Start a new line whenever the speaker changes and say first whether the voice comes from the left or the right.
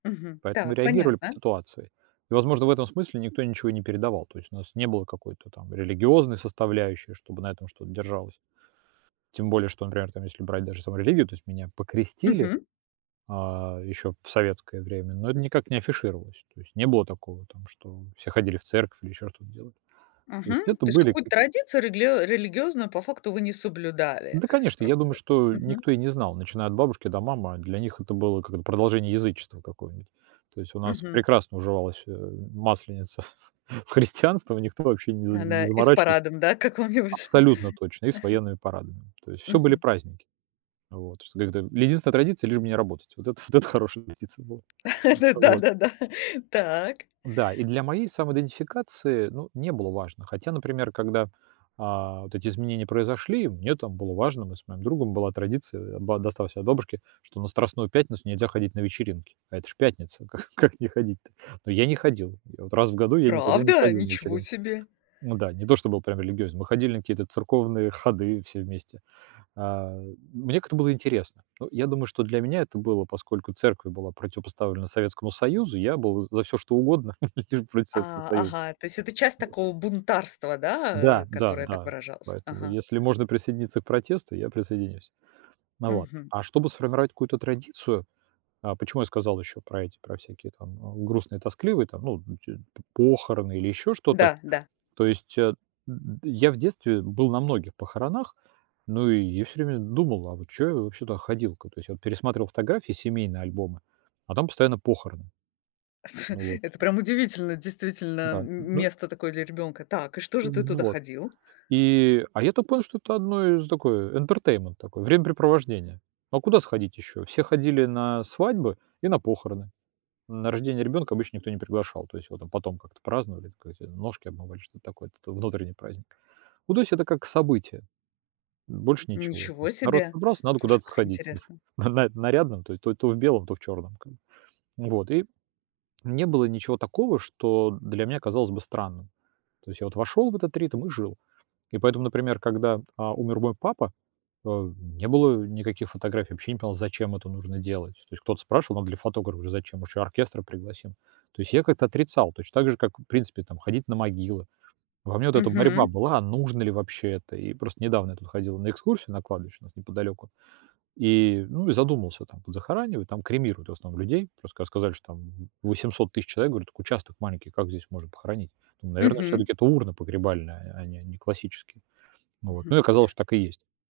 left: Мгм.
right: Поэтому
left: Так,
right: реагировали по
left: понятно.
right: ситуации. И, возможно, в этом смысле никто ничего и не передавал, то есть у нас не было какой-то там религиозной составляющей, чтобы на этом что-то держалось. Тем более, что, например, там если брать даже саму религию, то есть меня покрестили,
left: Мгм.
right: э, ещё в советское время. Но это никак не афишировалось, то есть не было такого там, что, э, все ходили в церковь или ещё что-то делали. То
left: Мгм.
right: есть это
left: То есть
right: были
left: какую-то
right: как
left: традицию реглио религиозную, по факту, вы не соблюдали?
right: Да, конечно, я
left: Просто
right: думаю, что
left: Мгм.
right: никто и не знал, начиная от бабушки и до мамы- а для них это было, как это, продолжение язычества какое-нибудь. То есть у нас
left: Мгм.
right: прекрасно уживалась, э, Масленица с с христианством, и никто вообще не за
left: А
right: не
left: да и с
right: заморачива
left: парадом, да, о, каком-нибудь.
right: Абсолютно точно! И с военными парадами. То есть всё были
left: Мгм.
right: праздники. А, вот, что как-то или единственная традиция- лишь бы не работать. Вот это вот это хорошая традиция была. А
left: Ну
right: вот.
left: да-да-да! Так.
right: Да и для моей самоидентификации, ну, не было важно. Хотя, например, когда, э, вот эти изменения произошли, мне там было важно: мы с моим другом, была традиция, а, ба досталась от бабушки, что на Страстную пятницу нельзя ходить на вечеринки. А это ж пятница, как как не ходить-то? Ну я и не ходил: я вот раз в году я никогда не
left: Правда?
right: ходил на
left: Ничего
right: вечеринки.
left: себе!
right: Ну да, не то, что был прям религиозен, мы ходили на какие-то церковные ходы все вместе. Э, мне как-то было интересно. Ну я думаю, что для меня это было, поскольку церковь была противопоставлена Советскому Союзу, я был, э, за всё, что угодно- лишь бы против Советского
left: А,
right: Союза.
left: ага, э, то есть это часть такого бунтарства, да?
right: Да,
left: Э,
right: да,
left: которое так
right: да,
left: выражалось.
right: поэтому
left: Ага.
right: если можно присоединиться к протесту, я присоединюсь. Э, вот,
left: Мгм.
right: а чтобы сформировать какую-то традицию, э, почему я сказал еще про эти, про всякие там, о, грустные, тоскливые там, ну, э, эти п похороны или еще что-то.
left: Да, да.
right: То есть, а, я в детстве, э, был на многих похоронах. Ну и я всё время д думал, а вот чё я вообще туда ходил? К то есть я пересматривал фотографии, семейные альбомы, а там постоянно похороны. Ну вот.
left: Это прям удивительно, действительно,
right: Да,
left: м
right: н ну
left: место такое для ребёнка. Так, и что же ты туда
right: Вот.
left: ходил?
right: И, а, я так понял, что это одно из такое, э, "интертеймент" такой- времяпрепровождение. А куда сходить ещё? Все ходили на, э, свадьбы и на похороны. На рождение ребёнка обычно никто не приглашал, то есть его там потом как-то праздновали, ка эти "ножки обмывали", что-то такое это т внутренний праздник. Ну, то есть это как событие. М, больше ничего, то
left: Ничего
right: есть народ
left: себе!
right: собрался, надо
left: Слушай,
right: куда-то
left: как
right: сходить, да.
left: интересно!
right: На на нарядным: то то то в белом, то в чёрном, как бы. Вот, и не было ничего такого, что для меня казалось бы странным. То есть я вот вошёл в этот ритм и жил. И поэтому, например, когда, а, умер мой папа, э, н не было никаких фотографий. Я вообще не понимал, зачем это нужно делать? То есть кто-то спрашивал, надо ли фотографа? Я говорю: "Зачем? Может, еще оркестр пригласим." То есть я как-то отрицал, точно так же, как, э, в принципе, там ходить на могилы. Во мне вот эта борьба
left: Мгм.
right: была: а нужно ли вообще это? И просто недавно я тут ходил на экскурсию на кладбище, у нас неподалёку. И, ну и задумался, а там захоранивают, там кремируют, в основном, людей. Просто когда сказали, что там, м, 800 000 человек, говорю: "Так участок маленький, как здесь можно похоронить?" Там, наверное,
left: Мгм.
right: всё-таки это урны погребальные, а а не не классические. Ну вот,
left: Мгм.
right: ну и оказалось, что так и есть.